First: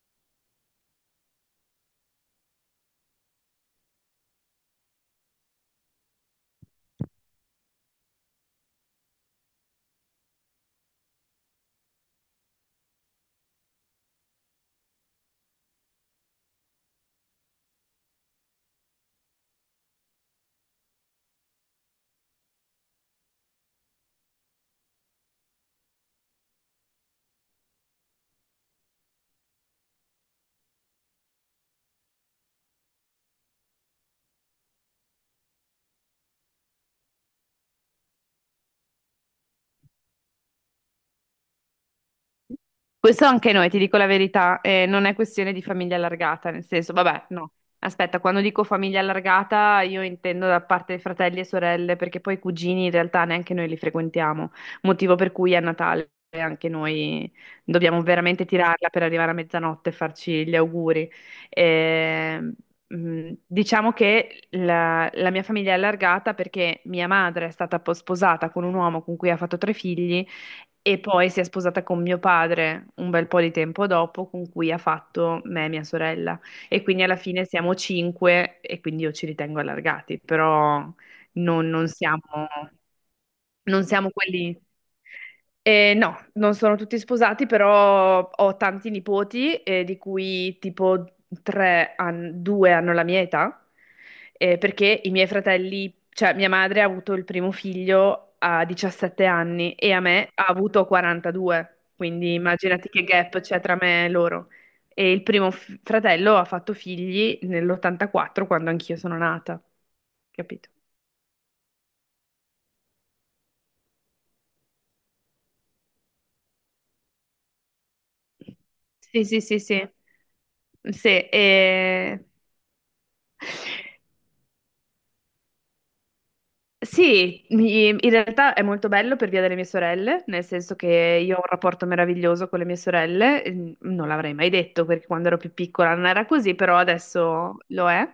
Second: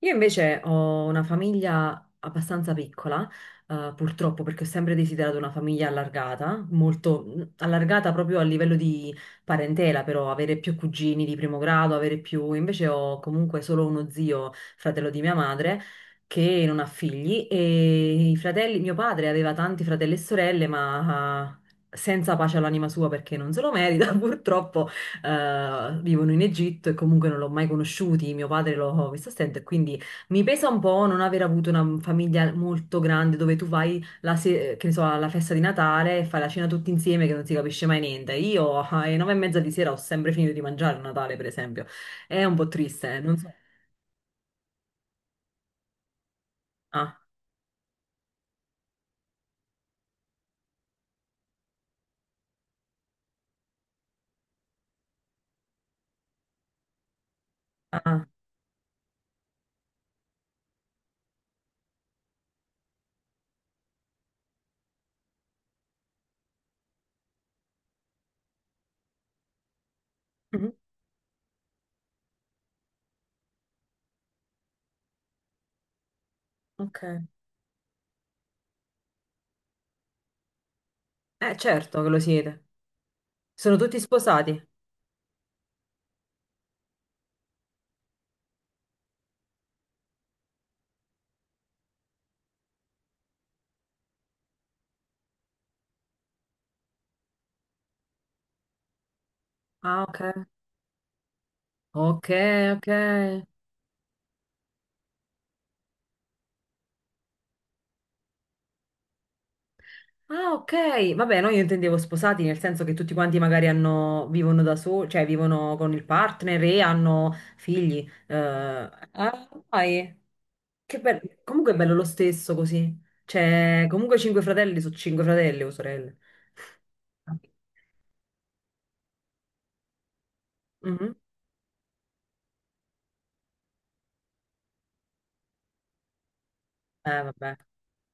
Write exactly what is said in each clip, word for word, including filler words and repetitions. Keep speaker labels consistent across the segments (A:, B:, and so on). A: Io invece ho una famiglia abbastanza piccola, eh, purtroppo, perché ho sempre desiderato una famiglia allargata, molto mm, allargata proprio a livello di parentela, però avere più cugini di primo grado, avere più. Invece ho comunque solo uno zio, fratello di mia madre, che non ha figli e i fratelli. Mio padre aveva tanti fratelli e sorelle, ma. ah, Senza pace all'anima sua perché non se lo merita, purtroppo eh, vivono in Egitto e comunque non l'ho mai conosciuti, mio padre l'ho visto a stento e quindi mi pesa un po' non aver avuto una famiglia molto grande dove tu vai la se- che ne so, alla festa di Natale e fai la cena tutti insieme che non si capisce mai niente. Io alle nove e mezza di sera ho sempre finito di mangiare a Natale, per esempio. È un po' triste, eh,
B: Questo
A: non so.
B: anche noi, ti dico la verità, eh, non è questione di famiglia allargata, nel senso,
A: Ah,
B: vabbè, no. Aspetta, quando dico famiglia allargata io intendo da parte di fratelli e sorelle, perché poi i cugini in realtà neanche noi li frequentiamo, motivo per cui a Natale anche noi dobbiamo
A: ah,
B: veramente tirarla per arrivare a mezzanotte e farci gli auguri. Eh, mh, diciamo che la, la mia famiglia è allargata perché mia madre è stata po- sposata con un uomo con cui ha fatto tre figli
A: mhm,
B: e poi si è sposata con mio padre un bel po' di tempo dopo, con cui ha fatto me e mia sorella. E quindi alla
A: ok.
B: fine siamo cinque e quindi io ci ritengo allargati, però
A: Eh,
B: non, non
A: certo che lo
B: siamo...
A: siete. Sono
B: Non
A: tutti
B: siamo quelli...
A: sposati.
B: Eh, no, non sono tutti sposati, però ho tanti nipoti, eh, di cui tipo tre han- due hanno la mia età, eh, perché i miei fratelli, cioè mia madre ha avuto il primo figlio a diciassette anni e a
A: Ah, ok.
B: me ha avuto quarantadue,
A: Ok,
B: quindi
A: ok.
B: immaginati che gap c'è tra me e loro. E il primo f- fratello ha fatto figli nell'ottantaquattro, quando anch'io sono nata,
A: Ah,
B: capito?
A: ok. Vabbè, no, io intendevo sposati, nel senso che tutti quanti magari hanno, vivono da soli, cioè vivono con il partner e hanno figli. Eh,
B: Sì, sì,
A: ah,
B: sì, sì.
A: vai. Che bello.
B: Sì,
A: Comunque è bello lo
B: e-
A: stesso così. Cioè, comunque cinque fratelli su cinque fratelli o sorelle.
B: sì, mi- in realtà è molto bello per via delle mie sorelle, nel senso
A: Mhm.
B: che io ho un rapporto meraviglioso con le mie sorelle, eh, non l'avrei mai detto perché quando ero più piccola non era così, però
A: Eh, vabbè.
B: adesso lo è.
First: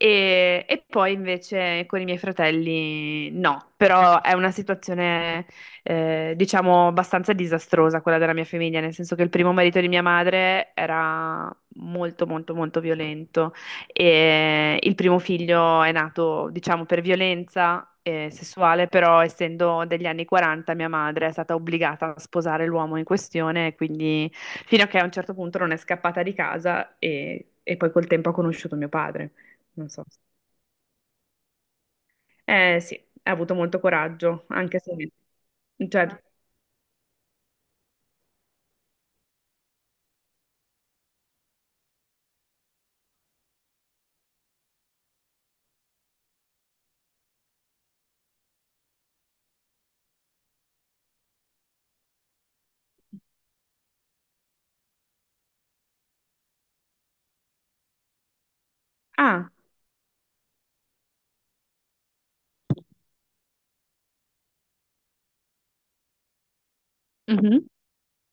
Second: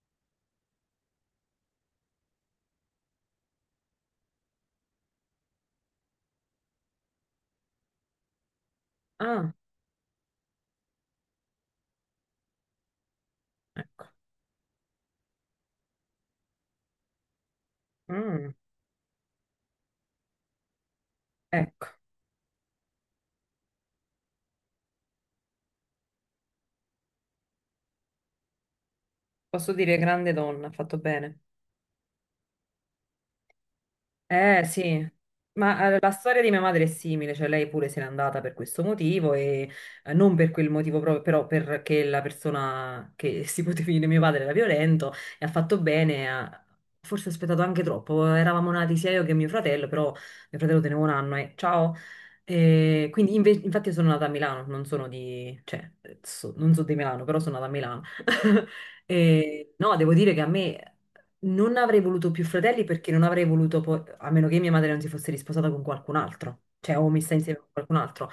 B: E, e poi invece con i miei fratelli no, però è una situazione eh, diciamo abbastanza disastrosa quella della mia famiglia, nel senso che il
A: Ah,
B: primo marito di mia madre era molto molto molto violento.
A: ecco.
B: E il primo figlio è nato, diciamo, per violenza eh,
A: Mm,
B: sessuale, però essendo degli anni quaranta mia madre è stata
A: ecco.
B: obbligata a sposare l'uomo in questione, quindi fino a che a un certo punto non è scappata di casa e, e poi col tempo ha conosciuto mio padre.
A: Posso
B: Non
A: dire
B: so.
A: grande donna, ha fatto bene.
B: Eh sì, ha avuto molto coraggio,
A: Eh
B: anche
A: sì,
B: se...
A: ma eh, la
B: Cioè...
A: storia di mia madre è simile, cioè lei pure se n'è andata per questo motivo e eh, non per quel motivo proprio, però perché la persona che si poteva definire mio padre era violento e ha fatto bene, ha forse aspettato anche troppo, eravamo nati sia io che mio fratello, però mio fratello teneva un anno e ciao. E quindi inve- infatti io sono nata a Milano, non sono di, cioè, so- non so di Milano, però sono nata a Milano.
B: Ah,
A: E, no, devo dire che a me non avrei voluto più fratelli perché non avrei voluto, poi- a meno che mia madre non si fosse risposata con qualcun altro, cioè o messa insieme
B: mhm,
A: con qualcun altro.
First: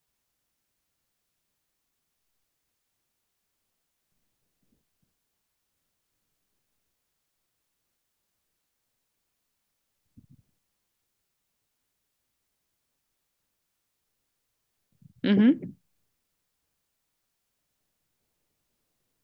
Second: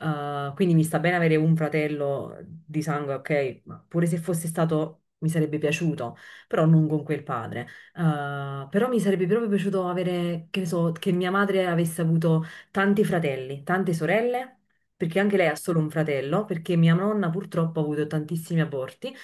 A: Uh, quindi mi sta bene avere un fratello di sangue, ok, ma pure se fosse stato, mi sarebbe piaciuto, però non con quel padre. Uh, però mi sarebbe proprio piaciuto avere, che ne so, che mia madre avesse avuto tanti fratelli, tante sorelle perché anche lei ha
B: mhm.
A: solo un fratello, perché mia nonna purtroppo ha avuto tantissimi aborti,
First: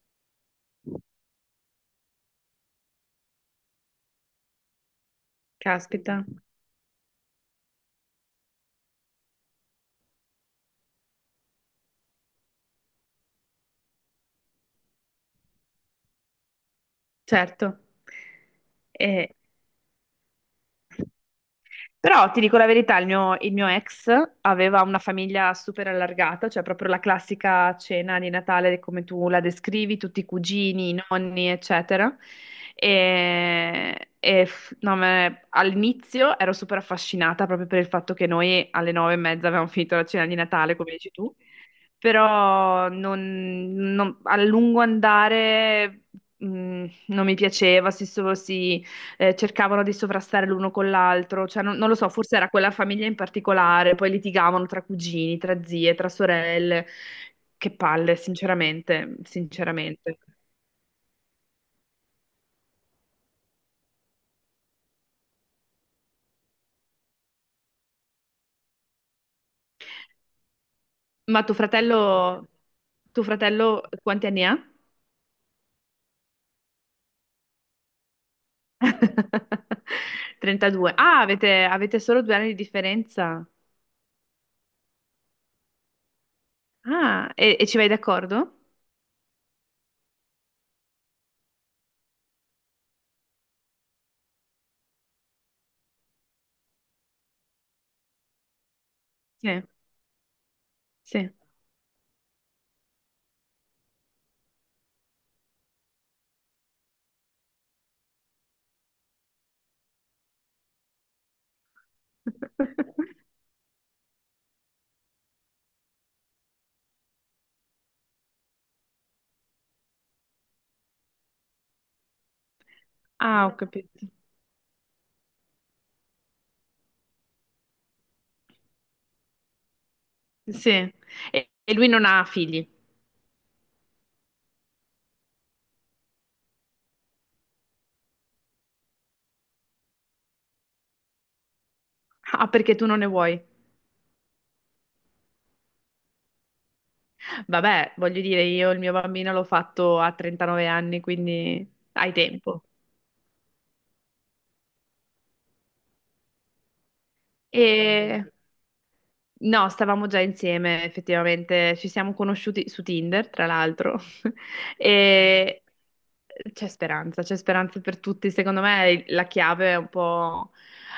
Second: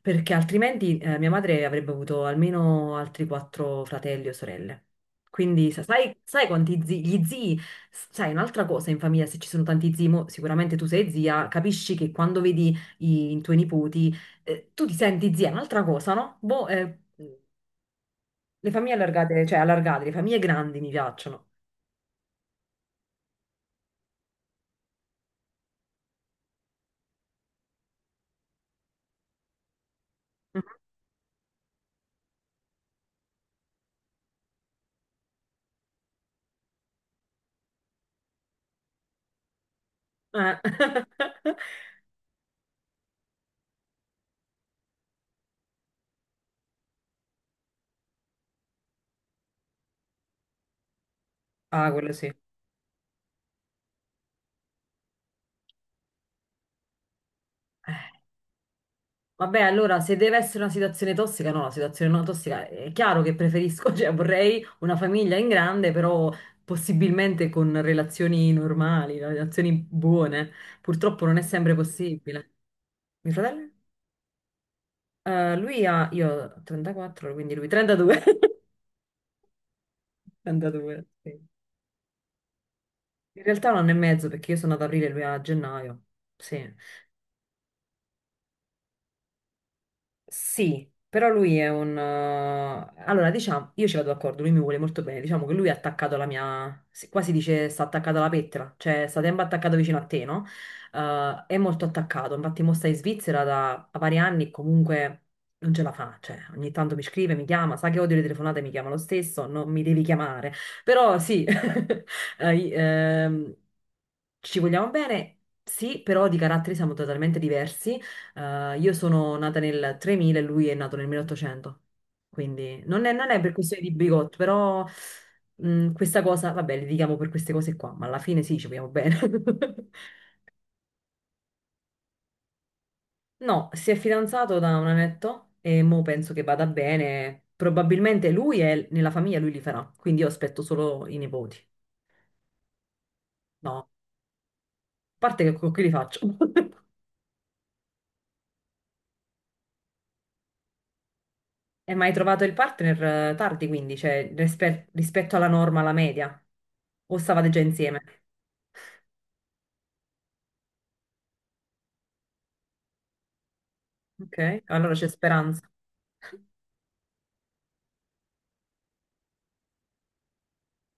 A: perché altrimenti eh, mia madre avrebbe avuto almeno altri quattro fratelli o sorelle. Quindi sa- sai,
B: Caspita,
A: sai quanti zii, gli zii, sai un'altra cosa in famiglia, se ci sono tanti zii, mo sicuramente tu sei zia, capisci che quando vedi i, i tuoi nipoti, eh, tu ti senti zia, è un'altra cosa, no? Boh, eh,
B: certo.
A: le famiglie
B: E,
A: allargate, cioè allargate, le famiglie grandi mi piacciono.
B: Però ti dico la verità, il mio, il mio ex aveva una famiglia super allargata, cioè proprio la classica cena di Natale come tu la descrivi, tutti i
A: Mhm.
B: cugini, i nonni, eccetera. E, e f- no, me- All'inizio ero super affascinata proprio per il fatto che noi alle nove e mezza avevamo finito la cena di
A: Eh.
B: Natale, come dici tu, però non- non- a lungo andare mh, non mi piaceva, si, so- si, eh, cercavano di sovrastare l'uno con l'altro, cioè non, non
A: Ah,
B: lo so,
A: quello sì.
B: forse era quella famiglia in particolare, poi litigavano tra cugini, tra zie, tra sorelle, che palle,
A: Eh,
B: sinceramente,
A: vabbè, allora, se
B: sinceramente.
A: deve essere una situazione tossica, no, una situazione non tossica, è chiaro che preferisco, cioè vorrei una famiglia in grande, però possibilmente con relazioni normali, relazioni buone. Purtroppo non è
B: Ma tuo
A: sempre
B: fratello,
A: possibile.
B: tuo
A: Mio fratello?
B: fratello quanti anni ha?
A: Eh, lui ha, io ho trentaquattro, quindi lui trentadue.
B: trentadue.
A: trentadue,
B: Ah,
A: sì.
B: avete, avete solo due anni di
A: In
B: differenza.
A: realtà un anno e mezzo, perché io sono andata ad aprile e lui a gennaio. Sì.
B: Ah, e, e ci vai d'accordo?
A: Sì, però lui è un. eh, Allora, diciamo, io ci vado d'accordo, lui mi vuole molto bene, diciamo che lui è attaccato alla mia. si- Qua si dice sta attaccato alla pettola, cioè sta sempre
B: Sì.
A: attaccato vicino a te, no?
B: Sì.
A: Eh, è molto attaccato, infatti mo sta in Svizzera da da vari anni e comunque non ce la fa, cioè ogni tanto mi scrive, mi chiama, sa che odio le telefonate, mi chiama lo stesso, non mi devi chiamare, però sì, eh, i- ehm, ci vogliamo bene, sì, però di caratteri siamo totalmente diversi. Eh, io sono nata nel tremila e lui è nato nel milleottocento, quindi non è, non è
B: Ah,
A: per
B: ho
A: questione di
B: capito.
A: bigotto, però mh, questa cosa, vabbè, litighiamo per queste cose qua, ma alla fine sì, ci vogliamo bene.
B: Sì. E, e lui non ha figli.
A: No, si è fidanzato da un annetto e mo penso che vada bene. Probabilmente lui è nella famiglia, lui li farà, quindi io aspetto solo i nipoti.
B: Ah, perché tu non ne vuoi.
A: No, a parte che con chi li faccio?
B: Vabbè, voglio dire, io il mio bambino l'ho fatto a trentanove anni, quindi
A: E mai
B: hai
A: trovato il
B: tempo.
A: partner eh, tardi, quindi, cioè rispe- rispetto alla norma, alla media? O stavate già insieme?
B: E No, stavamo già insieme, effettivamente, ci siamo conosciuti su Tinder, tra l'altro,
A: Ok, allora c'è speranza.
B: e c'è speranza, c'è speranza per tutti. Secondo me la chiave è un po'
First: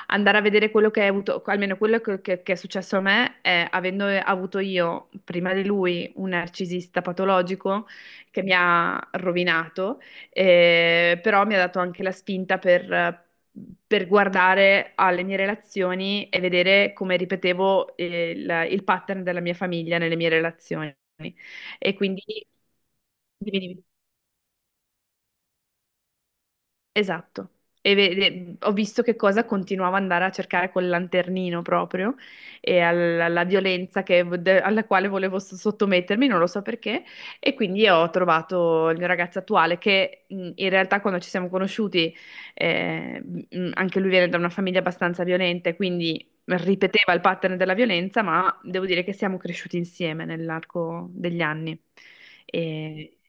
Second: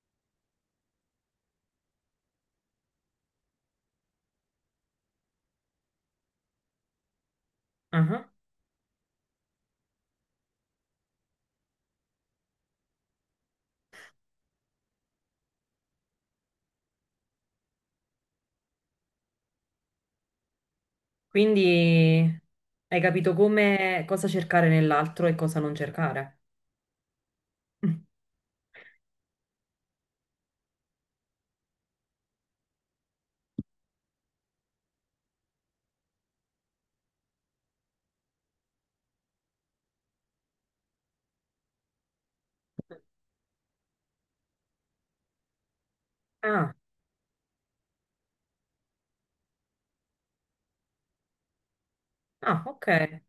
B: andare a vedere quello che hai avuto, almeno quello che, che- che è successo a me, è avendo avuto io, prima di lui, un narcisista patologico
A: Ah.
B: che mi ha rovinato, eh, però mi ha dato anche la spinta per per guardare alle mie relazioni e vedere come ripetevo eh, il, il pattern della mia famiglia nelle mie relazioni.
A: Quindi
B: E quindi,
A: hai capito
B: dimmi, dimmi.
A: come cosa cercare nell'altro e cosa non cercare.
B: Esatto. E
A: Mm.
B: vede- ho visto che cosa continuavo ad andare a cercare col lanternino proprio e al- alla violenza che- de- alla quale volevo s- sottomettermi, non lo so perché. E quindi ho trovato il mio ragazzo attuale che mh, in realtà quando ci siamo conosciuti, eh, mh, anche lui viene da una famiglia abbastanza violenta, quindi
A: Ah,
B: ripeteva il pattern della violenza, ma devo dire che siamo cresciuti insieme nell'arco degli anni.
A: ah, ok.
B: E,
A: Eh,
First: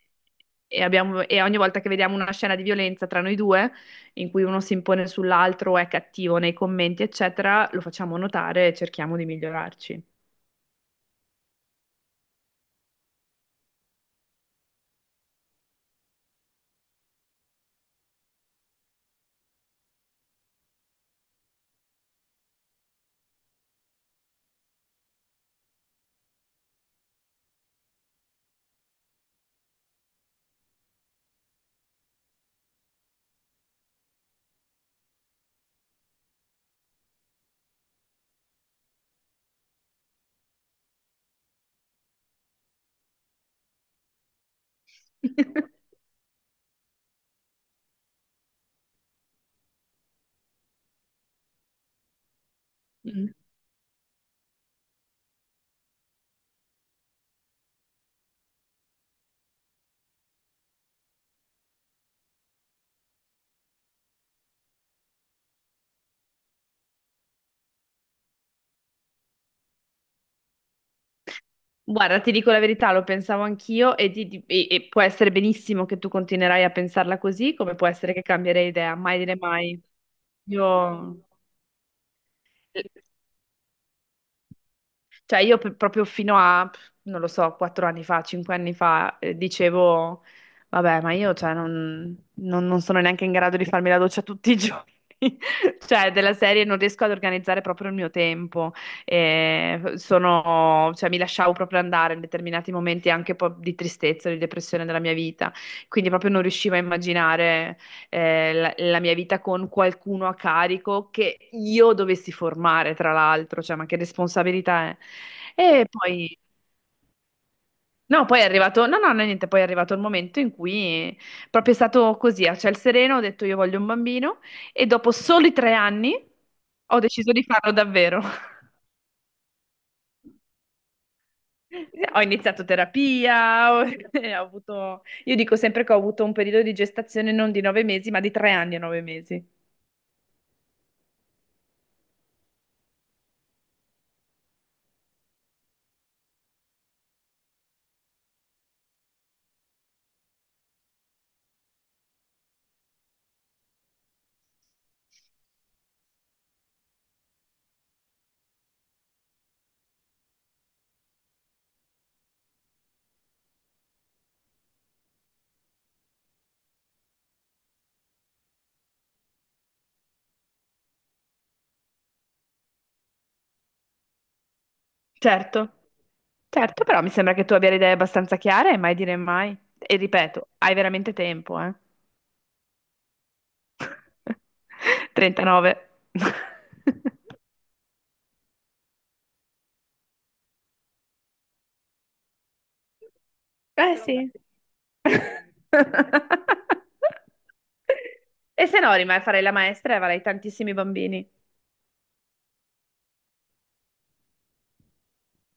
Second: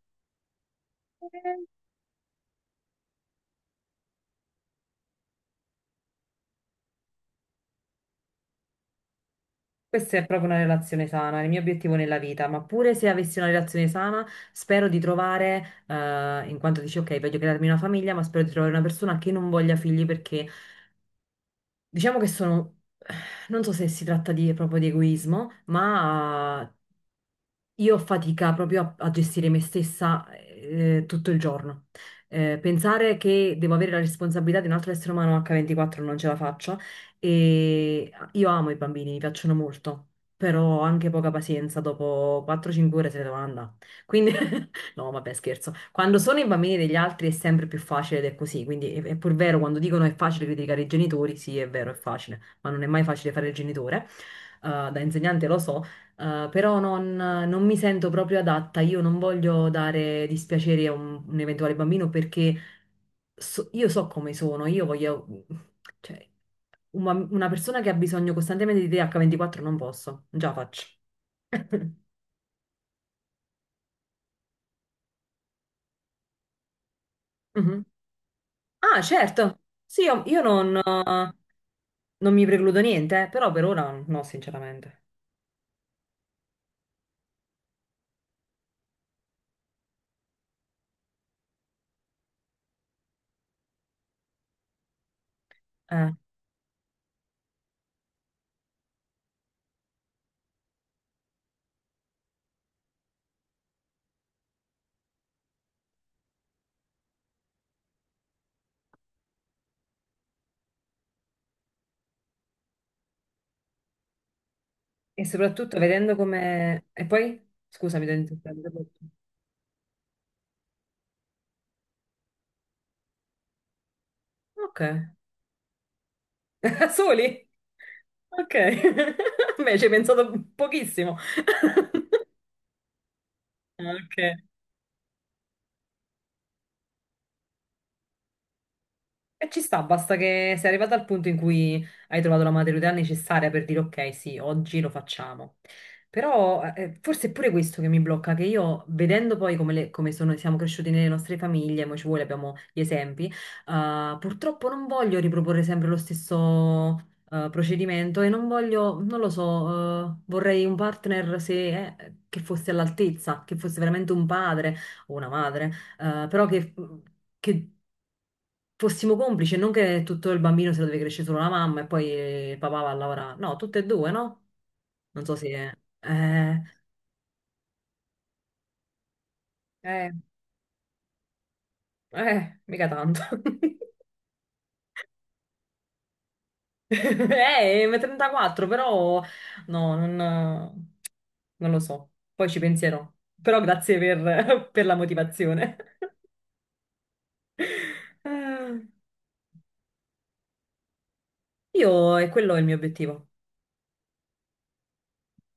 B: e abbiamo- e ogni volta che vediamo una scena di violenza tra noi due, in cui uno si impone sull'altro o è cattivo nei commenti, eccetera, lo facciamo notare e cerchiamo di migliorarci.
A: Questa è proprio una relazione sana, è il mio obiettivo nella vita, ma pure se avessi una relazione sana, spero di trovare, eh, in quanto dici, ok, voglio crearmi una famiglia, ma spero di trovare una persona che non voglia figli perché diciamo che sono, non so se si tratta di, proprio di egoismo, ma. Io ho fatica proprio a, a, gestire me stessa eh, tutto il giorno. Eh, pensare che devo avere la responsabilità di un altro essere umano acca ventiquattro non ce la faccio. E io amo i bambini, mi piacciono molto, però ho anche poca pazienza, dopo quattro o cinque ore se ne devo andare. Quindi, no, vabbè, scherzo. Quando sono i bambini degli altri è sempre più facile ed è così. Quindi è, è pur vero quando dicono è facile criticare i genitori, sì, è vero, è facile, ma non è mai facile
B: Mm.
A: fare il genitore. Eh, da insegnante lo so, eh, però non, non mi sento proprio adatta, io non voglio dare dispiacere a un, un eventuale bambino perché so- io so come sono, io voglio, cioè, un bam- una persona che ha bisogno costantemente di te acca ventiquattro non posso, non ce la faccio.
B: Guarda, ti dico la verità, lo pensavo anch'io e, ti- ti- e- e può essere benissimo che tu continuerai a pensarla così, come
A: Mhm.
B: può essere che cambierei idea,
A: Ah,
B: mai dire
A: certo,
B: mai.
A: sì, io, io non,
B: Io...
A: eh, non mi precludo niente, eh, però per ora no, sinceramente.
B: Cioè io per- proprio fino a, non lo so, quattro anni fa, cinque anni fa, eh, dicevo, vabbè, ma io cioè, non, non- non sono neanche in grado di farmi la doccia tutti i giorni.
A: Eh,
B: Cioè, della serie non riesco ad organizzare proprio il mio tempo. Eh, sono- cioè, mi lasciavo proprio andare in determinati momenti anche un po' di tristezza, di depressione della mia vita. Quindi proprio non riuscivo a immaginare eh, la, la mia vita con qualcuno a carico che io dovessi formare, tra l'altro, cioè, ma che responsabilità è?
A: E soprattutto
B: E
A: vedendo
B: poi,
A: come. E poi? Scusa, mi devo
B: no, poi è arrivato,
A: interrompere.
B: no, no, no, niente, poi è arrivato il momento in cui proprio è stato così, a ciel sereno, ho detto io voglio un bambino
A: Ok.
B: e dopo soli tre anni
A: Da
B: ho deciso di
A: soli?
B: farlo davvero.
A: Ok. Beh, ci hai pensato pochissimo.
B: Ho iniziato terapia, ho,
A: Ok.
B: ho avuto, io dico sempre che ho avuto un periodo di gestazione non di nove mesi, ma di tre anni e nove mesi.
A: E ci sta, basta che sei arrivato al punto in cui hai trovato la maturità necessaria per dire ok, sì, oggi lo facciamo. Però eh, forse è pure questo che mi blocca, che io vedendo poi come, le- come sono- siamo cresciuti nelle nostre famiglie, mo ci vuole, abbiamo gli esempi, eh, purtroppo non voglio riproporre sempre lo stesso eh, procedimento e non voglio, non lo so, eh, vorrei un partner se, eh, che fosse all'altezza, che fosse veramente un padre o una madre, eh, però che... che fossimo complici, non che tutto il bambino se lo deve crescere solo la mamma e poi eh, il papà va a lavorare. No, tutte e due, no? Non so
B: Certo,
A: se. Eh,
B: certo, però mi sembra che tu abbia le idee abbastanza chiare e mai dire mai. E
A: eh,
B: ripeto, hai veramente tempo, eh?
A: eh, mica tanto.
B: trentanove.
A: Eh, ma trentaquattro, però no, non, non lo so. Poi ci penserò. Però
B: Eh
A: grazie
B: sì.
A: per, per la motivazione.
B: E se
A: Eh,
B: no, rimani a fare la maestra e avrai tantissimi bambini.
A: Io, e quello è il mio obiettivo.